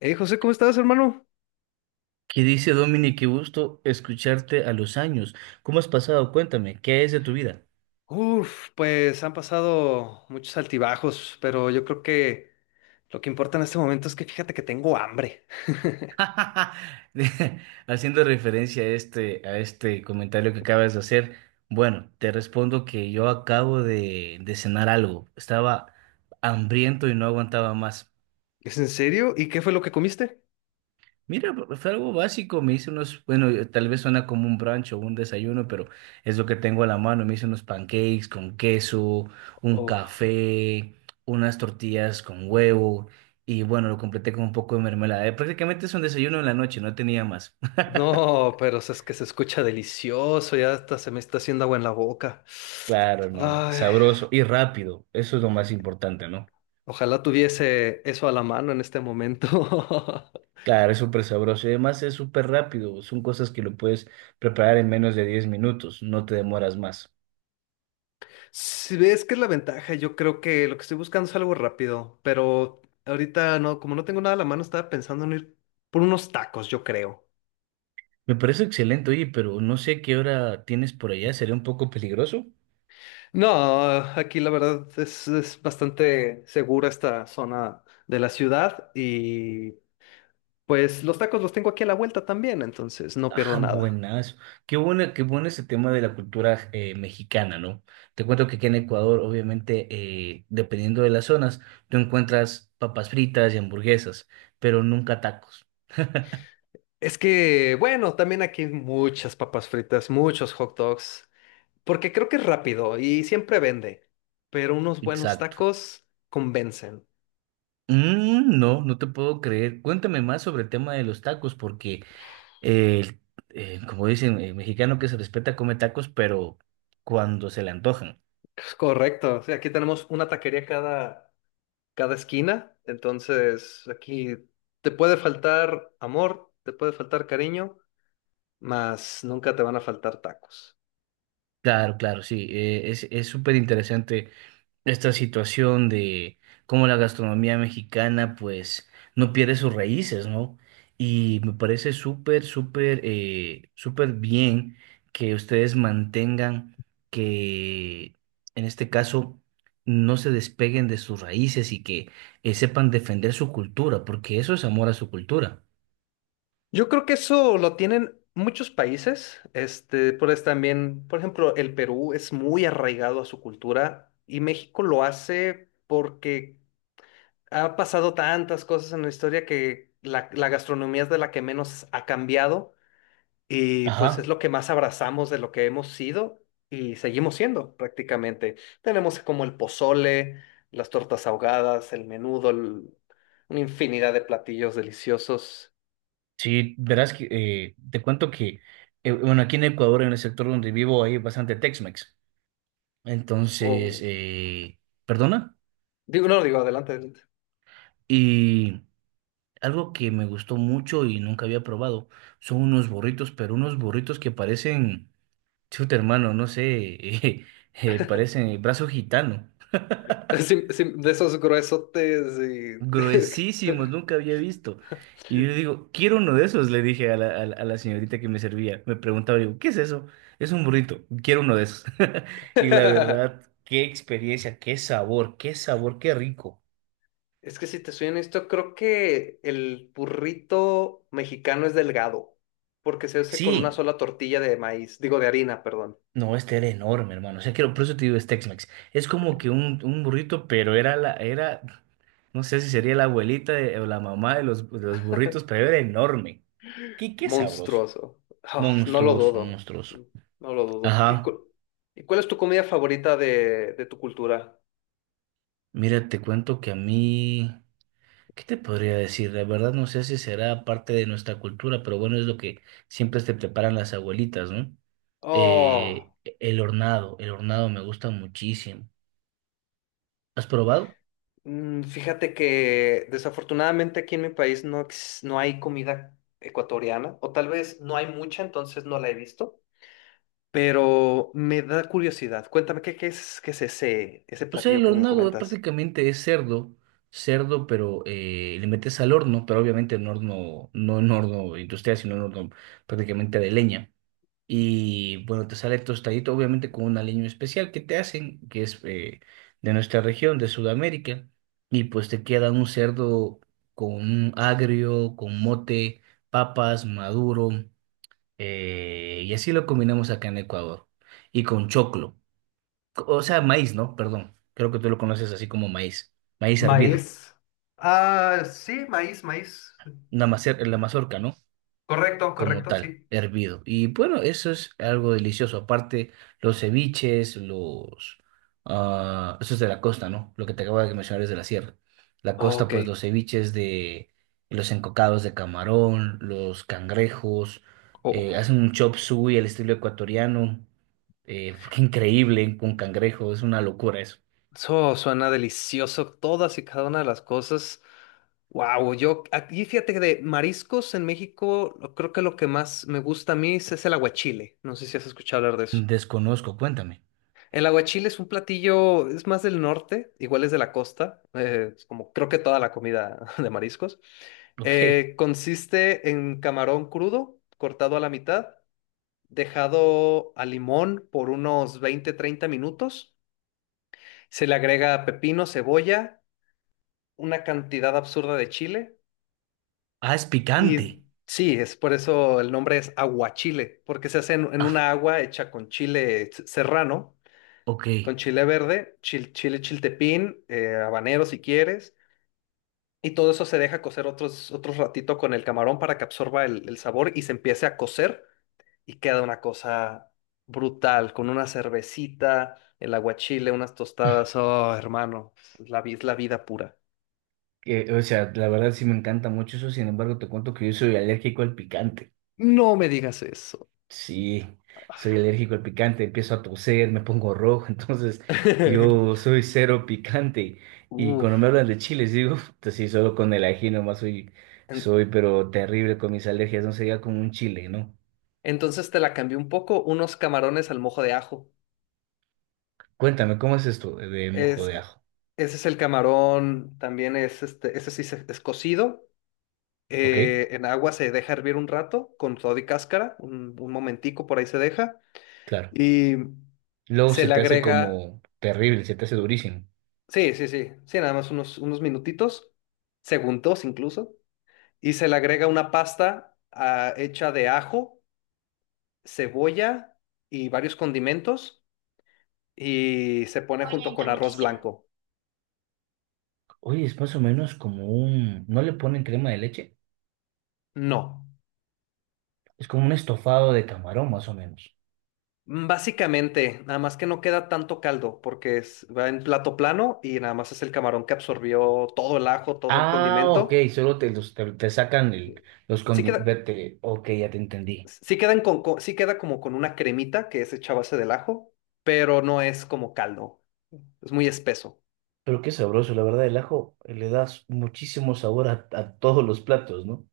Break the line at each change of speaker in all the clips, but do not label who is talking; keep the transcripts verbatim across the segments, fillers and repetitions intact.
Hey José, ¿cómo estás, hermano?
¿Qué dice Dominic? Qué gusto escucharte a los años. ¿Cómo has pasado? Cuéntame, ¿qué es de tu vida?
Uf, pues han pasado muchos altibajos, pero yo creo que lo que importa en este momento es que fíjate que tengo hambre.
De- Haciendo referencia a este, a este comentario que acabas de hacer, bueno, te respondo que yo acabo de, de cenar algo. Estaba hambriento y no aguantaba más.
¿Es en serio? ¿Y qué fue lo que comiste?
Mira, fue algo básico, me hice unos, bueno, eh, tal vez suena como un brunch o un desayuno, pero es lo que tengo a la mano. Me hice unos pancakes con queso, un
Uf,
café, unas tortillas con huevo y bueno, lo completé con un poco de mermelada. Eh, Prácticamente es un desayuno en la noche, no tenía más.
no, pero es que se escucha delicioso, ya hasta se me está haciendo agua en la boca.
Claro, hermano,
Ay,
sabroso y rápido, eso es lo más importante, ¿no?
ojalá tuviese eso a la mano en este momento.
Claro, es súper sabroso y además es súper rápido, son cosas que lo puedes preparar en menos de diez minutos, no te demoras más.
Si ves que es la ventaja, yo creo que lo que estoy buscando es algo rápido, pero ahorita no, como no tengo nada a la mano, estaba pensando en ir por unos tacos, yo creo.
Me parece excelente, oye, pero no sé qué hora tienes por allá, ¿sería un poco peligroso?
No, aquí la verdad es, es bastante segura esta zona de la ciudad y pues los tacos los tengo aquí a la vuelta también, entonces no pierdo
Ah,
nada.
buenazo. Qué buena, qué bueno ese tema de la cultura eh, mexicana, ¿no? Te cuento que aquí en Ecuador, obviamente, eh, dependiendo de las zonas, tú encuentras papas fritas y hamburguesas, pero nunca tacos.
Es que, bueno, también aquí hay muchas papas fritas, muchos hot dogs, porque creo que es rápido y siempre vende, pero unos buenos
Exacto.
tacos convencen.
Mm, no, no te puedo creer. Cuéntame más sobre el tema de los tacos, porque, eh, eh, como dicen, el mexicano que se respeta come tacos, pero cuando se le antojan.
Correcto. Sí, aquí tenemos una taquería cada, cada esquina. Entonces, aquí te puede faltar amor, te puede faltar cariño, mas nunca te van a faltar tacos.
Claro, claro, sí, eh, es, es súper interesante esta situación de cómo la gastronomía mexicana pues no pierde sus raíces, ¿no? Y me parece súper, súper, eh, súper bien que ustedes mantengan que en este caso no se despeguen de sus raíces y que eh, sepan defender su cultura, porque eso es amor a su cultura.
Yo creo que eso lo tienen muchos países. Este, por eso también, por ejemplo, el Perú es muy arraigado a su cultura y México lo hace porque ha pasado tantas cosas en la historia que la, la gastronomía es de la que menos ha cambiado. Y pues es
Ajá.
lo que más abrazamos de lo que hemos sido y seguimos siendo prácticamente. Tenemos como el pozole, las tortas ahogadas, el menudo, el- una infinidad de platillos deliciosos.
Sí, verás que eh, te cuento que, eh, bueno, aquí en Ecuador, en el sector donde vivo, hay bastante Tex-Mex. Entonces,
O,
eh, perdona.
digo, no, digo, adelante, adelante.
Y algo que me gustó mucho y nunca había probado son unos burritos, pero unos burritos que parecen, chuta hermano, no sé, eh, eh, parecen brazo gitano.
Sí, sí, de esos gruesotes y...
Gruesísimos, nunca había visto. Y yo digo, quiero uno de esos, le dije a la, a la- a la señorita que me servía. Me preguntaba, digo, ¿qué es eso? Es un burrito, quiero uno de esos. Y la verdad, qué experiencia, qué sabor, qué sabor, qué rico.
Es que si te soy honesto, creo que el burrito mexicano es delgado, porque se hace con una
Sí,
sola tortilla de maíz, digo de harina, perdón.
no, este era enorme, hermano. O sea, quiero, por eso te digo, es Tex-Mex. Es como que un, un burrito, pero era la, era, no sé si sería la abuelita de- o la mamá de los, de los burritos, pero era enorme. Qué, qué sabroso.
Monstruoso. Ah, no lo
Monstruoso,
dudo.
monstruoso.
No lo dudo. ¿Y
Ajá.
cu- ¿y cuál es tu comida favorita de, de tu cultura?
Mira, te cuento que a mí, ¿qué te podría decir? La verdad no sé si será parte de nuestra cultura, pero bueno, es lo que siempre te preparan las abuelitas, ¿no?
Oh,
Eh, el hornado, el hornado me gusta muchísimo. ¿Has probado?
mm, fíjate que desafortunadamente aquí en mi país no, ex- no hay comida ecuatoriana, o tal vez no hay mucha, entonces no la he visto, pero me da curiosidad. Cuéntame, ¿qué, qué es, ¿qué es ese, ese
O sea,
platillo
el
que me
hornado es
comentas?
prácticamente es cerdo, cerdo, pero eh, le metes al horno, pero obviamente en horno, no en horno industrial, sino en horno prácticamente de leña. Y bueno, te sale tostadito, obviamente con un aliño especial que te hacen, que es eh, de nuestra región, de Sudamérica. Y pues te queda un cerdo con un agrio, con mote, papas, maduro. Eh, y así lo combinamos acá en Ecuador. Y con choclo. O sea, maíz, ¿no? Perdón. Creo que tú lo conoces así como maíz. Maíz hervido.
Maíz. Ah, sí, maíz, maíz.
Una macer- la mazorca, ¿no?
Correcto,
Como
correcto,
tal,
sí.
hervido. Y bueno, eso es algo delicioso. Aparte, los ceviches, los... ah, eso es de la costa, ¿no? Lo que te acabo de mencionar es de la sierra. La
Oh,
costa,
ok.
pues los ceviches de... Los encocados de camarón, los cangrejos, eh, hacen un chop suey al estilo ecuatoriano. Eh, qué increíble con cangrejo, es una locura eso.
Eso suena delicioso, todas y cada una de las cosas. Wow, yo aquí fíjate que de mariscos en México, lo- creo que lo que más me gusta a mí es, es el aguachile. No sé si has escuchado hablar de eso.
Desconozco, cuéntame.
El aguachile es un platillo, es más del norte, igual es de la costa, eh, es como creo que toda la comida de mariscos.
Ok.
Eh, consiste en camarón crudo, cortado a la mitad, dejado a limón por unos veinte treinta minutos. Se le agrega pepino, cebolla, una cantidad absurda de chile.
Ah, es
Y
picante.
sí, es por eso el nombre es aguachile, porque se hace en, en una
Ah,
agua hecha con chile s- serrano,
ok.
con chile verde, chil- chile chiltepín, eh, habanero si quieres, y todo eso se deja cocer otros, otros ratito con el camarón para que absorba el, el sabor y se empiece a cocer y queda una cosa brutal, con una cervecita, el aguachile, unas tostadas, oh hermano, es la, vi- es la vida pura.
Que, o sea, la verdad sí me encanta mucho eso, sin embargo te cuento que yo soy alérgico al picante.
No me digas eso.
Sí, soy alérgico al picante, empiezo a toser, me pongo rojo, entonces yo soy cero picante. Y cuando me
Uf.
hablan de chiles, digo, pues sí, solo con el ají nomás soy,
En-
soy pero terrible con mis alergias, no sería como un chile, ¿no?
Entonces te la cambié un poco, unos camarones al mojo de ajo.
Cuéntame, ¿cómo es esto de, de mojo
Es,
de
e,
ajo?
Ese es el camarón, también es este, ese sí se- es cocido.
¿Ok?
eh, en agua se deja hervir un rato con todo y cáscara, un, un momentico por ahí se deja.
Claro.
Y
Luego
se
se
le
te hace
agrega,
como terrible, se te hace durísimo.
sí, sí, sí, sí, nada más unos, unos minutitos, segundos incluso. Y se le agrega una pasta ah, hecha de ajo, cebolla y varios condimentos y se pone junto con arroz blanco.
Oye, es más o menos como un... ¿No le ponen crema de leche?
No,
Es como un estofado de camarón, más o menos.
básicamente, nada más que no queda tanto caldo porque es- va en plato plano y nada más es el camarón que absorbió todo el ajo, todo el
Ah, ok,
condimento.
solo te, los- te, te sacan el, los
Sí queda,
condimentos. Ok, ya te entendí.
sí quedan con- con- sí queda como con una cremita que es hecha a base del ajo, pero no es como caldo. Es muy espeso.
Pero qué sabroso, la verdad, el ajo eh, le das muchísimo sabor a, a todos los platos, ¿no?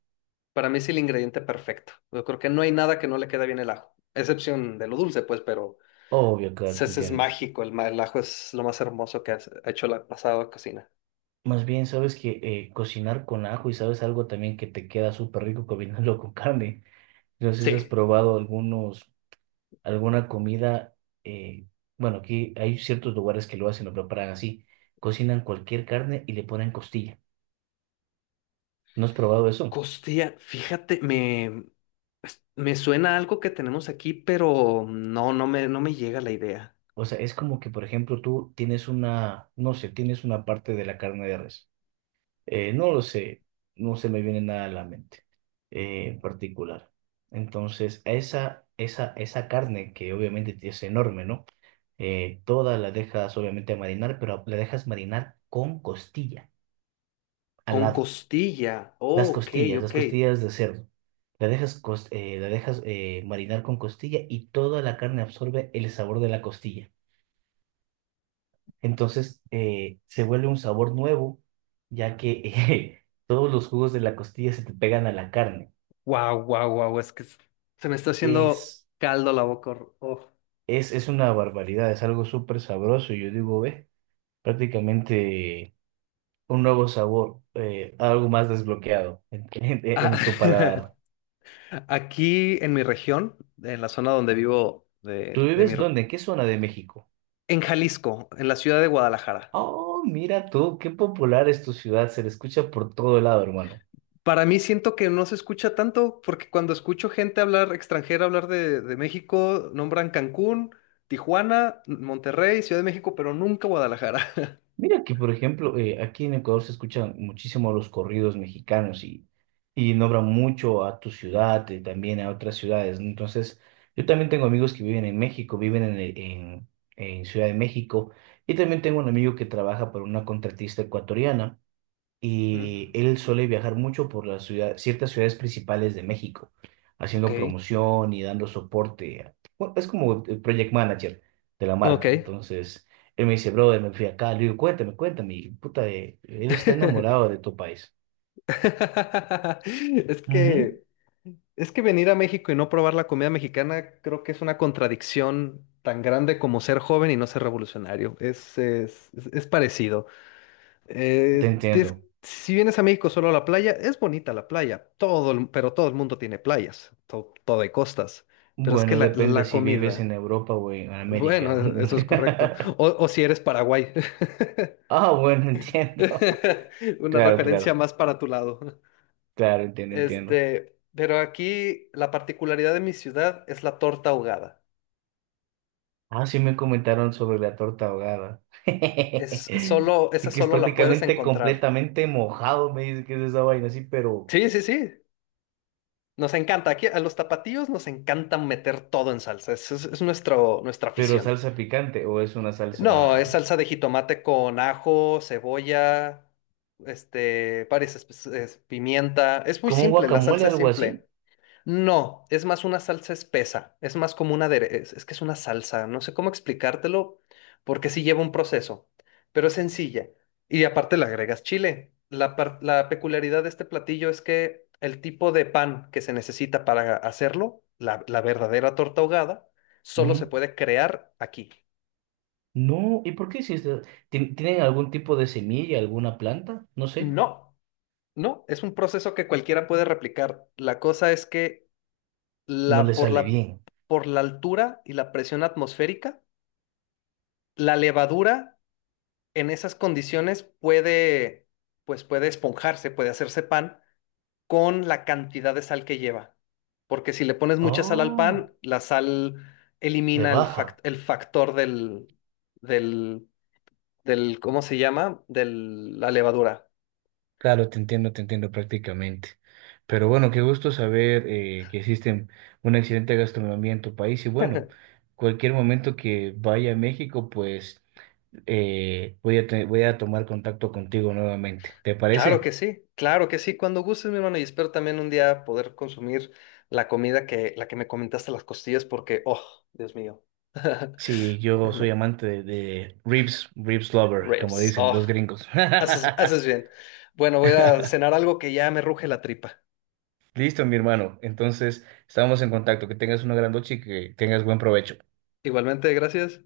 Para mí es el ingrediente perfecto. Yo creo que no hay nada que no le quede bien el ajo, excepción de lo dulce, pues, pero
Obvio, claro,
ese
te
ese es
entiendo.
mágico. El, ma- el ajo es lo más hermoso que has- ha hecho la pasada cocina.
Más bien, sabes que eh, cocinar con ajo y sabes algo también que te queda súper rico combinarlo con carne. No sé si has
Sí.
probado algunos, alguna comida. eh, bueno, aquí hay ciertos lugares que lo hacen, lo preparan así. Cocinan cualquier carne y le ponen costilla. ¿No has probado eso?
Costilla, fíjate, me, me suena algo que tenemos aquí, pero no, no me, no me llega la idea.
O sea, es como que, por ejemplo, tú tienes una, no sé, tienes una parte de la carne de res. Eh, no lo sé, no se me viene nada a la mente eh, en particular. Entonces, esa, esa, esa carne que obviamente es enorme, ¿no? Eh, toda la dejas obviamente marinar, pero la dejas marinar con costilla al
Con
lado.
costilla.
Las
Oh, ok,
costillas, las
ok.
costillas de cerdo. La dejas, cos- eh, la dejas eh, marinar con costilla y toda la carne absorbe el sabor de la costilla. Entonces eh, se vuelve un sabor nuevo, ya que eh, todos los jugos de la costilla se te pegan a la carne.
Wow, wow, wow. Es que s- se me está haciendo
Es,
caldo la boca. Hor- oh.
es, es una barbaridad, es algo súper sabroso. Yo digo, ve, prácticamente un nuevo sabor, eh, algo más desbloqueado en, en-
Ah,
en tu paladar.
Aquí en mi región, en la zona donde vivo, de,
¿Tú
de mi,
vives
r-
dónde? ¿En qué zona de México?
en Jalisco, en la ciudad de Guadalajara.
Oh, mira tú, qué popular es tu ciudad, se le escucha por todo lado, hermano.
Para mí siento que no se escucha tanto, porque cuando escucho gente hablar, extranjera hablar de, de México, nombran Cancún, Tijuana, Monterrey, Ciudad de México, pero nunca Guadalajara.
Mira que, por ejemplo, eh, aquí en Ecuador se escuchan muchísimo los corridos mexicanos y, y nombran mucho a tu ciudad y también a otras ciudades, ¿no? Entonces, yo también tengo amigos que viven en México, viven en, el- en, en Ciudad de México y también tengo un amigo que trabaja para una contratista ecuatoriana
Mm,
y él suele viajar mucho por las ciudades, ciertas ciudades principales de México,
ok,
haciendo promoción y dando soporte. A- bueno, es como el project manager de la
ok.
marca. Entonces, él me dice, brother, me fui acá. Le digo, cuéntame, cuéntame. Y, puta, eh, él está enamorado de tu país.
Es
Ujú.
que, es que venir a México y no probar la comida mexicana creo que es una contradicción tan grande como ser joven y no ser revolucionario. Es, es, es es parecido.
Te
Eh, tienes-
entiendo.
si vienes a México solo a la playa, es bonita la playa, todo el- pero todo el mundo tiene playas, to- todo hay costas. Pero es que
Bueno,
la,
depende
la
si vives
comida,
en Europa o en
bueno,
América.
e- eso es correcto. O, o si eres Paraguay,
Ah, bueno, entiendo.
una
Claro,
referencia
claro,
más para tu lado.
claro, entiendo, entiendo.
Este, pero aquí la particularidad de mi ciudad es la torta ahogada.
Ah, sí me comentaron sobre la torta ahogada.
Es solo, esa
Así que es
solo la puedes
prácticamente
encontrar.
completamente mojado, me dice que es esa vaina así, pero,
Sí, sí, sí. Nos encanta, aquí a los tapatíos nos encanta meter todo en salsa, es, es- es nuestro, nuestra
pero
afición.
salsa picante o es una
No, es
salsa
salsa de jitomate con ajo, cebolla, este, varias espe- es- pimienta. Es muy
como un
simple, la
guacamole,
salsa es
algo así.
simple. No, es más una salsa espesa, es más como una adere- es, es que es una salsa, no sé cómo explicártelo porque sí lleva un proceso, pero es sencilla. Y aparte le agregas chile. La, par- la peculiaridad de este platillo es que el tipo de pan que se necesita para hacerlo, la, la verdadera torta ahogada, solo se
Ujú.
puede crear aquí.
No, ¿y por qué hiciste? ¿Tien- Tienen algún tipo de semilla, alguna planta? No sé,
No, no, es un proceso que cualquiera puede replicar. La cosa es que
no
la,
le
por
sale
la,
bien.
por la altura y la presión atmosférica, la levadura en esas condiciones puede, pues puede esponjarse, puede hacerse pan con la cantidad de sal que lleva. Porque si le pones mucha sal al
Oh,
pan, la sal
le
elimina el, fac-
baja.
el factor del, del, del, ¿cómo se llama? De la levadura.
Claro, te entiendo, te entiendo prácticamente. Pero bueno, qué gusto saber eh, que existe una excelente gastronomía en tu país y bueno, cualquier momento que vaya a México, pues eh, voy a, te- voy a tomar contacto contigo nuevamente. ¿Te
Claro
parece?
que sí, claro que sí. Cuando gustes, mi hermano, y espero también un día poder consumir la comida que, la que me comentaste, las costillas, porque, oh, Dios mío.
Sí, yo soy
Bueno,
amante de, de ribs, ribs lover, como
ribs,
dicen
oh.
los gringos.
Haces, haces bien. Bueno, voy a ir a cenar algo que ya me ruge la tripa.
Listo, mi hermano. Entonces, estamos en contacto. Que tengas una gran noche y que tengas buen provecho.
Igualmente, gracias.